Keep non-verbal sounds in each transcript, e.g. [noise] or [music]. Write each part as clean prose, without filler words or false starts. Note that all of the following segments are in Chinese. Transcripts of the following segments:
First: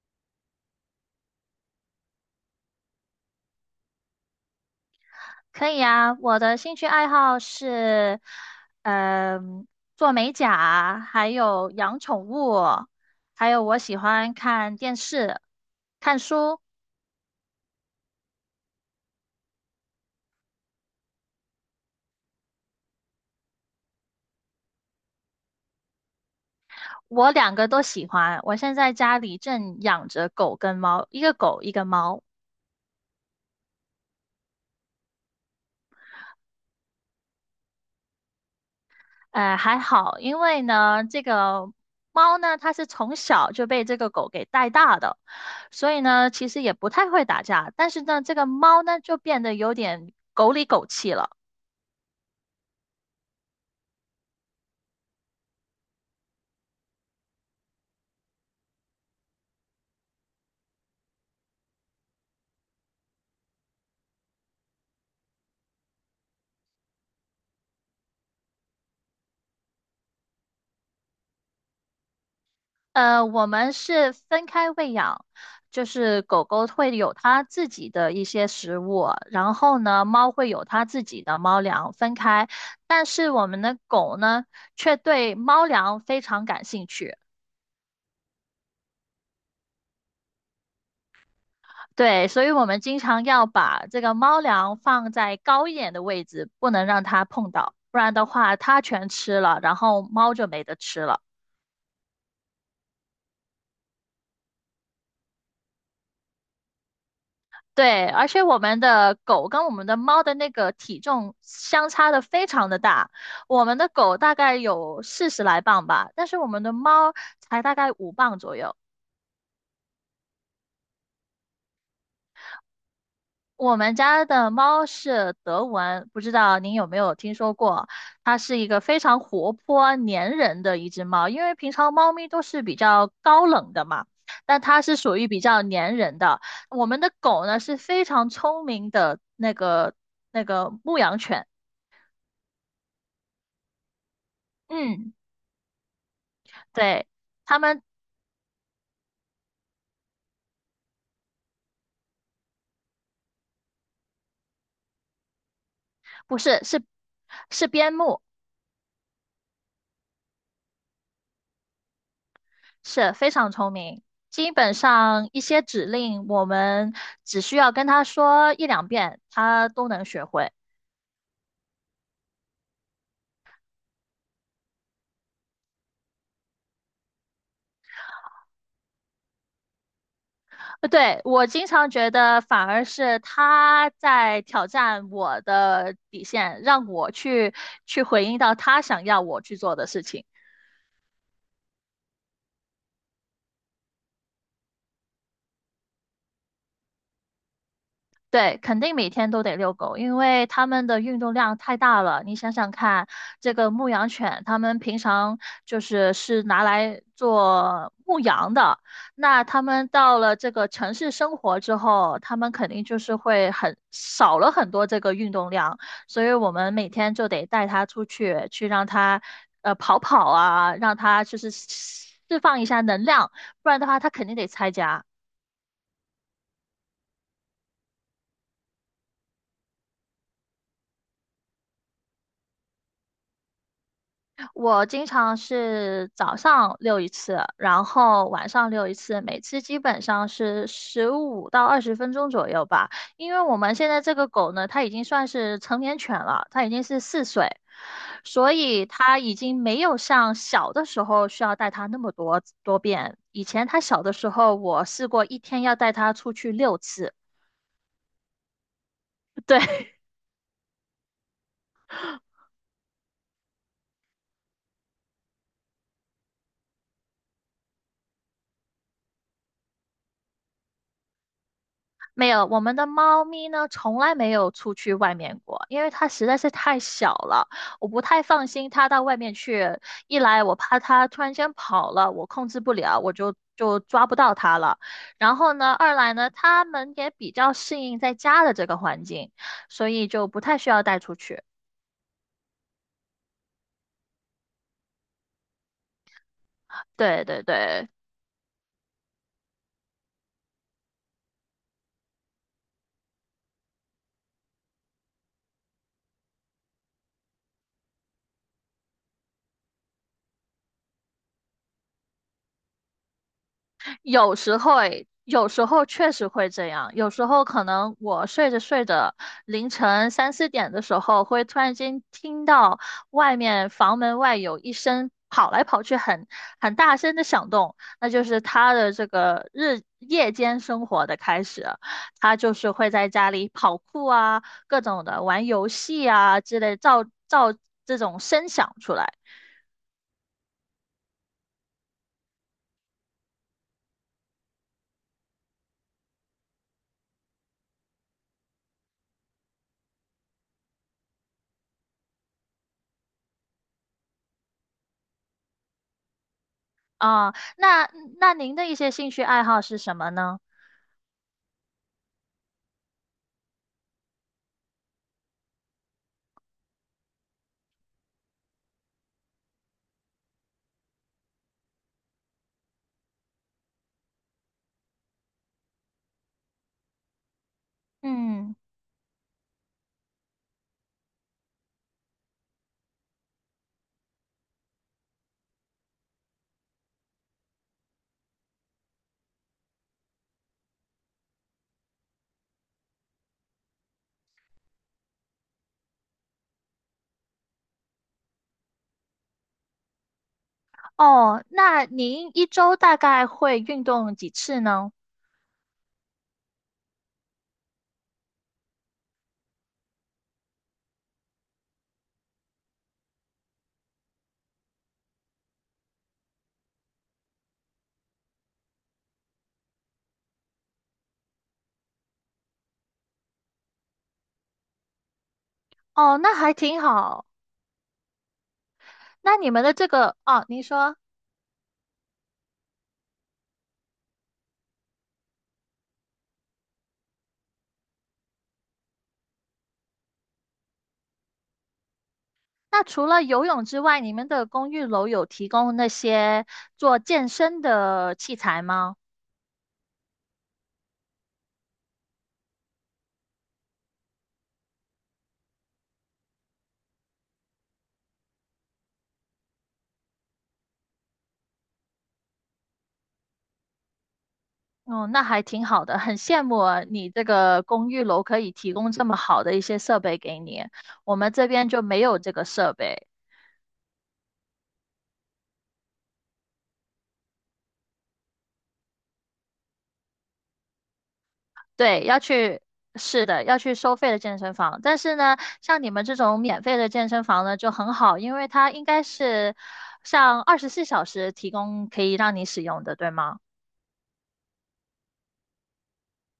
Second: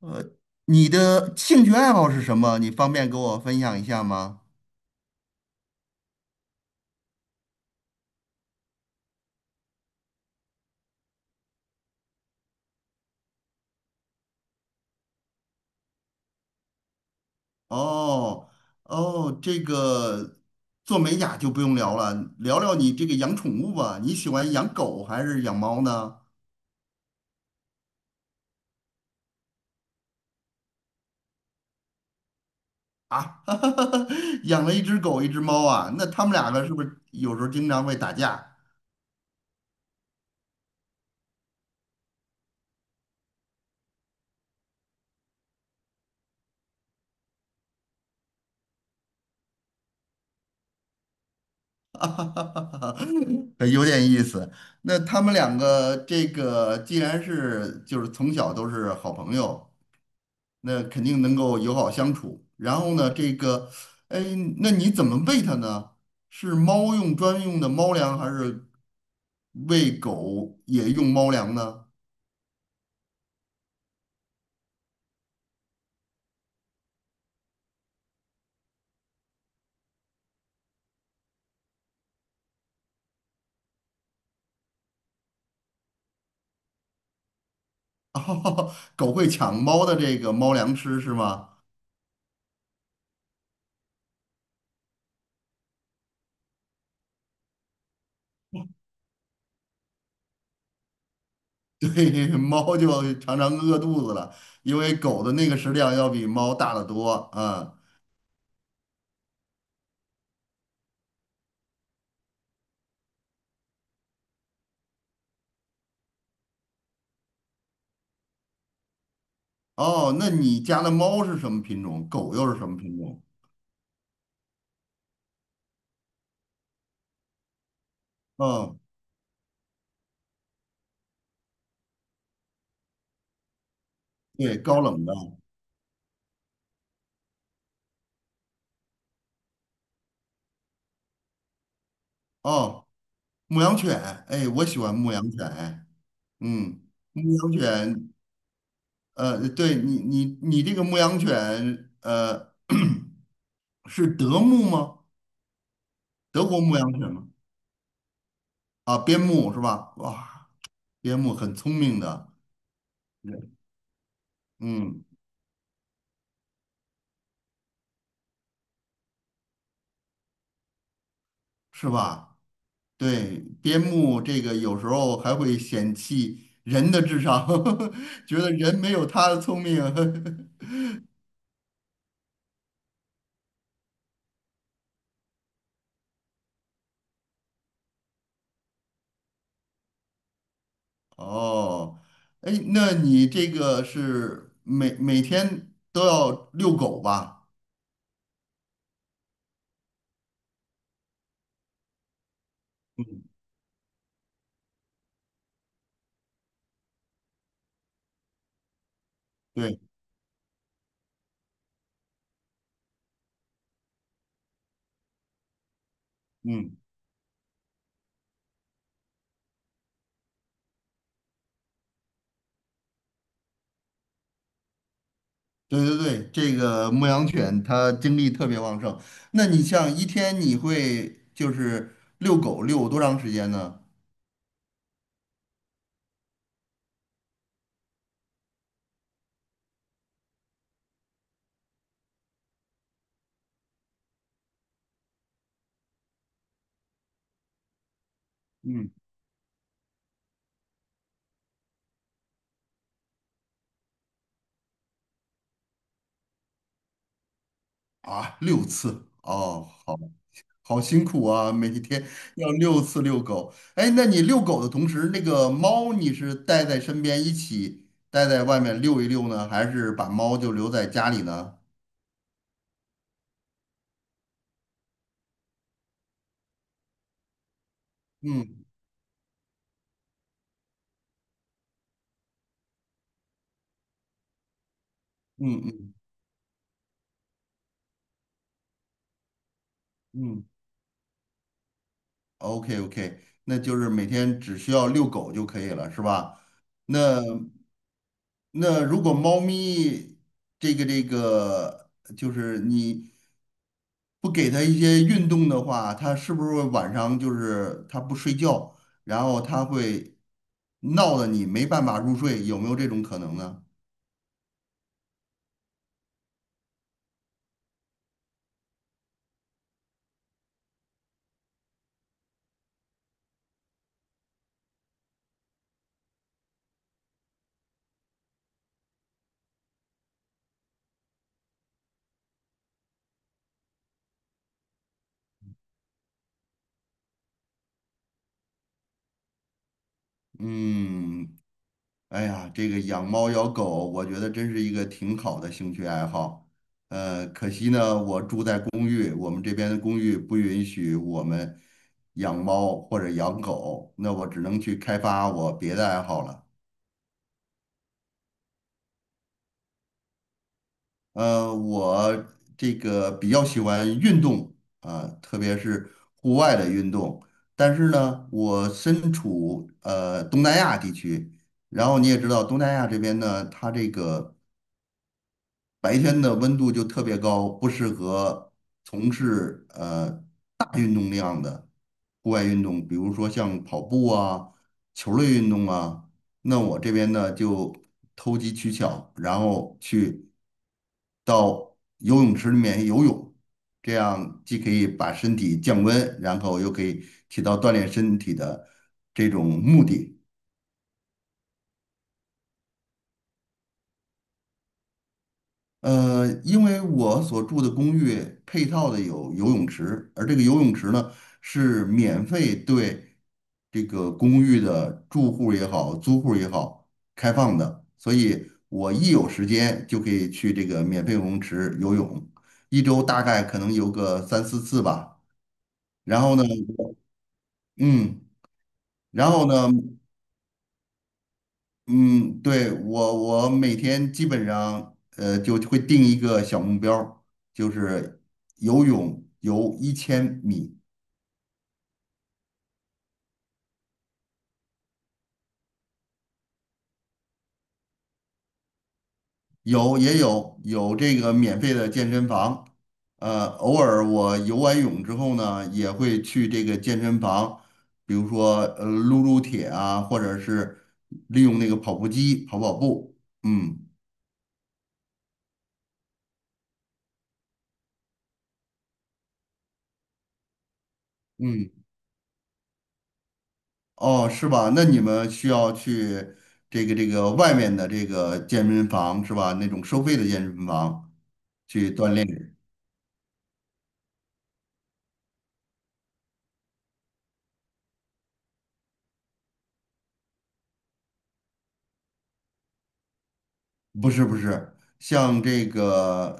呃，你的兴趣爱好是什么？你方便给我分享一下吗？可以啊，我的兴趣爱好是，嗯、做美甲，还有养宠物，还有我喜欢看电视、看书，哦哦，这个做美甲就不用聊了，聊聊你这个养宠物吧。你喜欢养狗还是养猫呢？我两个都喜欢。我现在家里正养着狗跟猫，一个狗一个猫，啊，[laughs] 养了一只狗，一只猫啊，那他们两个是不是有时候经常会打架？还好，因为呢，这个猫呢，它是从小就被这个狗给带大的，所以呢，其实也不太会打架，但是呢，这个猫呢，就变得有点狗里狗气了。[laughs] 有点意思。那他们两个这个既然是就是从小都是好朋友。那肯定能够友好相处。然后呢，这个，哎，那你怎么喂它呢？是猫用专用的猫粮，还是喂狗也用猫粮呢？我们是分开喂养，就是狗狗会有它自己的一些食物，然后呢，猫会有它自己的猫粮，分开。但是我们的狗呢，却对猫粮非常感兴趣。[laughs] 狗会抢猫的这个猫粮吃是吗？对，所以我们经常要把这个猫粮放在高一点的位置，不能让它碰到，不然的话它全吃了，然后猫就没得吃了。[laughs] 对，猫就常常饿肚子了，因为狗的那个食量要比猫大得多啊。对，而且我们的狗跟我们的猫的那个体重相差的非常的大，我们的狗大概有40来磅吧，但是我们的猫才大概5磅左右。哦，那你家的猫是什么品种？狗又是什么品种？我们家的猫是德文，不知道您有没有听说过？它是一嗯，个非常活泼、粘人的一只猫，因为平常猫咪都是比较高冷的嘛，对，但它高是冷的。属于比较粘人的。我们的狗呢是非常聪明的那个牧羊犬。哦，牧羊犬，哎，我喜欢嗯，牧羊犬。嗯，对，牧羊他们犬，对你这个牧羊犬，[clears throat] 是德牧吗？不德国是，牧是羊犬吗？是边牧，啊，边牧是吧？哇，边牧很聪明的，是非常聪明。基本嗯，上一些指令，我们只需要跟他说一两遍，他都能学会。是吧？对，边牧这个有时候还会嫌弃人的智商，[laughs] 觉得人没有它的聪明。[laughs] 对，我经常觉得，反而是他在挑战我的底线，让我去回应到他想要我去做的事情。哦，哎，那你这个是每天都要遛狗吧？对，肯定每天都得遛狗，因为它们的运动量太大了。你想想看，嗯，这个牧羊犬，它们平常就是拿来做牧羊的，那它对，们到了这个城市生活之后，它们肯定就是会很少了很多这个运动量，所以我们嗯。每天就得带它出去，去让它跑跑啊，让它就是释放一下能量，不然的话，它肯定得拆家。对对对，这个牧羊犬它精力特别旺盛。那你像一天你会就是遛狗遛多长时间呢？我经常是早上遛一次，然后晚上遛一次，每次基本上是15到20分钟左右吧。因为我们现在这个狗呢，它已经算是成年犬了，它已经是4岁，所以嗯，它已经没有像小的时候需要带它那么多遍。以前它小的时候，我试过一天要带它出去6次，啊，六次 [laughs] 哦，对。好辛苦啊，每天要六次遛狗。哎，那你遛狗的同时，那个猫你是带在身边一起带在外面遛一遛呢，还是把猫就留在家里呢？没有，我们的猫咪呢，从来没有出去外面过，因为它实在是太小了，我不太放嗯心它到外面去。一来我怕它突然间跑了，我控制不了，我就抓不到它了。然后嗯呢，二嗯来呢，它们也比较适应在家的这个环境，所以就不嗯太需要带出去。，OK OK，那就是每天只需要遛狗就可以了，是吧？那对对对，如果猫咪这个，就是你不给它一些运动的话，它是不是会晚上就是它不睡觉，然后它会闹得你没办法入睡？有没有这种可能呢？有时候诶，有时候确实会这样。有时候可能我睡着睡着，凌晨3、4点的时候，会突然间听到外面房门外有一声跑来跑去很大声的响动，那就是他的这个日夜间生活的开始。他就是会在家里跑酷啊，各种的玩游戏啊之类，造这种声响出来嗯，哎呀，这个养猫养狗，我觉得真是一个挺好的兴趣爱好。可惜呢，我住在公寓，我们这边的公寓不允许我们养猫或者养狗，那我只能去开发我别的爱好了。啊。那您的一些兴趣爱好是什么呢？我这个比较喜欢运动啊，特别是户外的运动。但是呢，我身处东南亚地区，然后你也知道东南亚这边呢，它这个。白天的温度就特别高，不适合嗯。从事大运动量的户外运动，比如说像跑步啊、球类运动啊。那我这边呢就投机取巧，然后去到游泳池里面游泳，这样既可以把身体降温，然后又可以起到锻炼身体的这种目的。哦，那您一周大概会运动几次呢？因为我所住的公寓配套的有游泳池，而这个游泳池呢是免费对这个公寓的住户也好、租户也好开放的，所以我一有时间就可以去这个免费游泳池游泳，一周大概可能游个三四次吧。哦，然那后呢，还挺好。嗯，然那后你们呢。的这个，哦，您说，嗯，对，我每天基本上就会定一个小目标儿就是游泳游1000米，那除了游泳之外，你们的公寓楼有提供那些做健身的器材吗？有也有有这个免费的健身房，偶尔我游完泳之后呢，也会去这个健身房，比如说撸撸铁啊，或者是利用那个跑步机跑跑步，嗯哦，那还挺好的，很羡慕啊你这个公寓楼可以提供这么好的一些设备给你，我们这边嗯。就没有这个设备。哦，是吧？那你们需要去这个外面的这个健身房是吧？那种收费的健身房去对，锻要炼。去，是的，要去收费的健身房。但是呢，像你们这种免费的健身房呢，就很好，因为它应该是像24小时提供可以让你使用的，对吗？不是不是，像这个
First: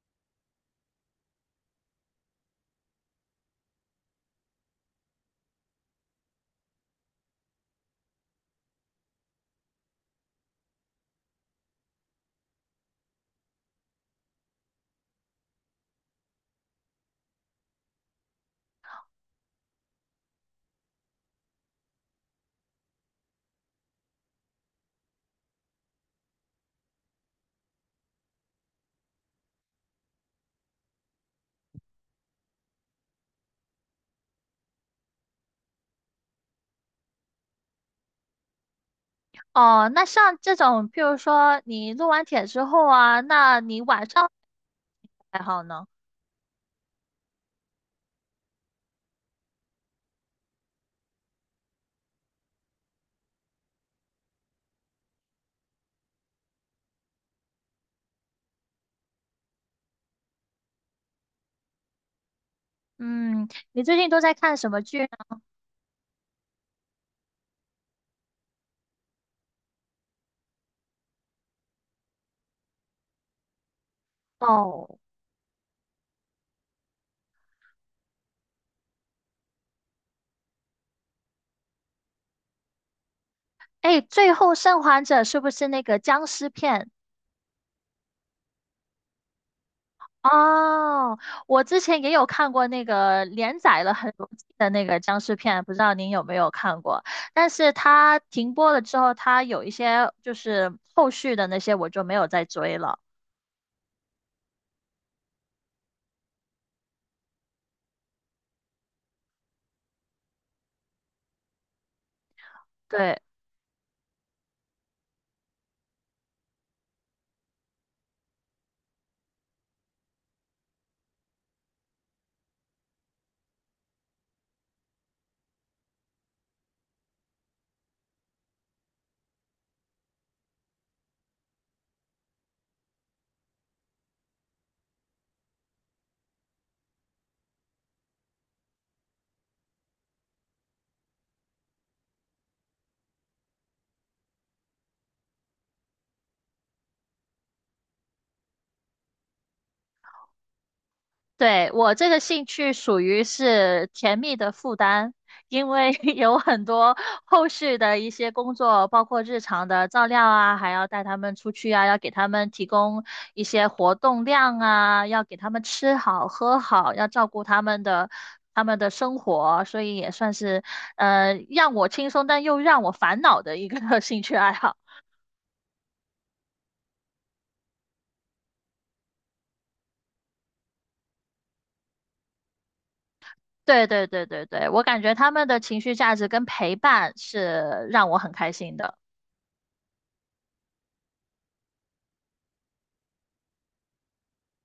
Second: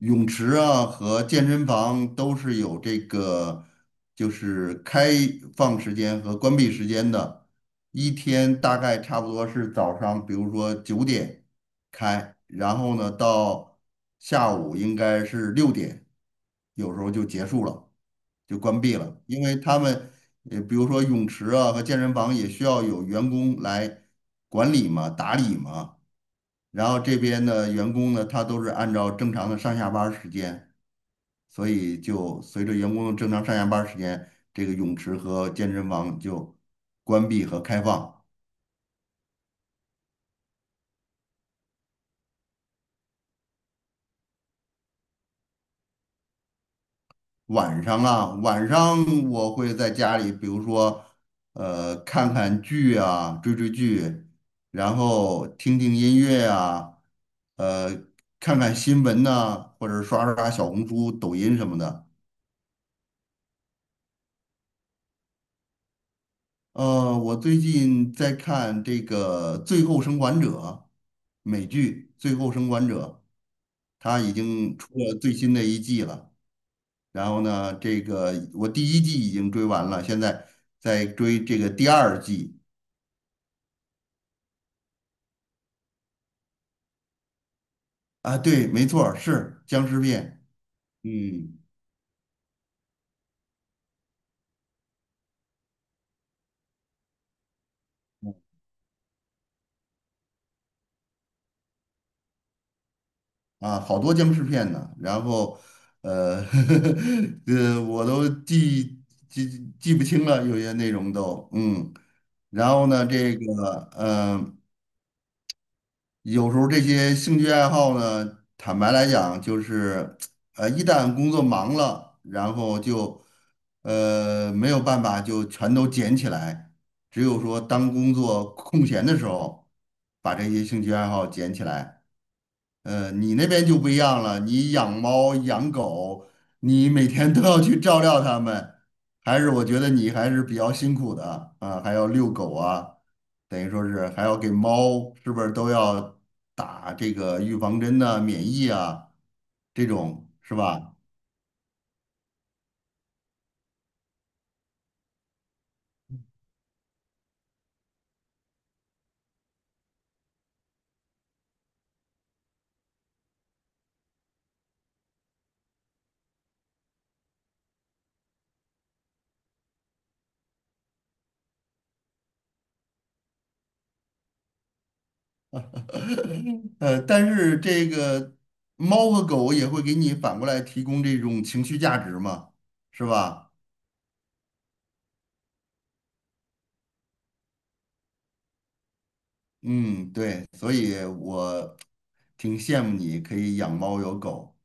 泳池啊和健身房都是有这个，就是开放时间和关闭时间的，一天大概差不多是早上，比如说9点开，然后呢到下午应该是6点，有时候就结束了，就关闭了，因为他们比如说泳池啊和健身房也需要有员工来管理嘛、打理嘛。然后这边的员工呢，他都是按照正常的上下班儿时间，所以就随着员工的正常上下班儿时间，这个泳池和健身房就关闭和开放。哦，那像这种，譬如说你录完帖之后啊，那你晚上还好呢？晚上啊，晚上我会在家里，比如说，看看剧啊，追追剧，然后听听音乐啊，呃，看看新闻呐、或者刷刷小红书、抖音什么的。嗯，你最近都在看什么剧呢？我最近在看这个《最后生还者》美剧《最后生还者》，它已经哦，出了最新的一季了。然后呢，这个我第一季已经追完了，现在在追这个第二季。哎，《最后生还者》是不是那个僵尸片？啊，对，没错儿是僵尸片。哦，嗯，我之前也有看过那个连载了很多季的那个僵尸片，不知道您有没有看过？但是它停播了之后，它有一些就是后续的那些我就没有再追了。啊，好多僵尸片呢。然后，呃，[laughs] 我都记不清了，有些内容都，嗯。然后呢，对，这个，呃。有时候这些兴趣爱好呢，坦白来讲，就是，一旦工作忙了，然后就，没有办法就全都捡起来，只有说当工作空闲的时候，把这些兴趣爱好捡起来。你那边就不一样了，你养猫养狗，你每天都要去照料它们，还是我觉得你还是比较辛苦的啊，还要遛狗啊，等于说是还要给猫，是不是都要打这个预防针呐、免疫啊，这种是吧？对，我这个兴趣属于是甜蜜的负担，因为 [laughs] 有很多后续的一些工作，包括日常的照料啊，还要带他们出去啊，要给他们提供一些活动量啊，要给他们吃好喝好，要照顾他们的生活，所以也算是让我轻松但又让我烦恼的一个 [laughs] 兴趣爱好。[laughs] 但是这个猫和狗也会给你反过来提供这种情绪价值嘛，是吧？对对对对对，我感觉他们的情绪价值跟陪伴是让我很开心的。嗯，对，所以我挺羡慕你可以养猫有狗。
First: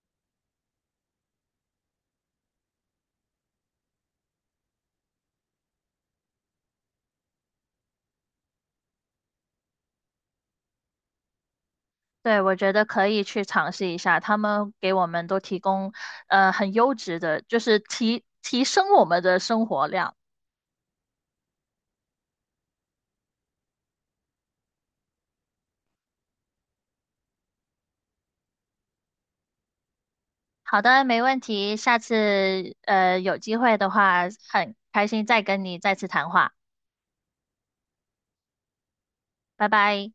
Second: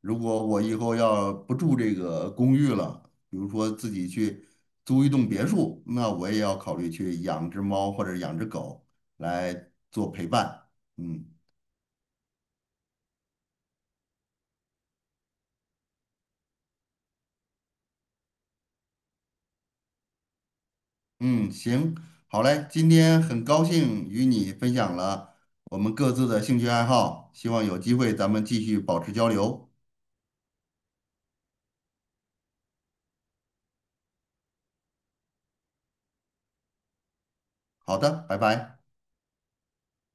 如果我以后要不住这个公寓了，比如说自己去租一栋别墅，那我也要考虑去养只猫或者养只狗来做陪伴。嗯对，我觉得可以去尝试一下，他们给我们都提供很优质的，就是提升我们的生活量。嗯，行，好嘞，今天很高兴与你分享了我们各自的兴趣爱好，希望有机会咱们继续保持交流。好的，没问题，下次有机会的话，很开心再跟你再次谈话，好的，拜拜。拜拜。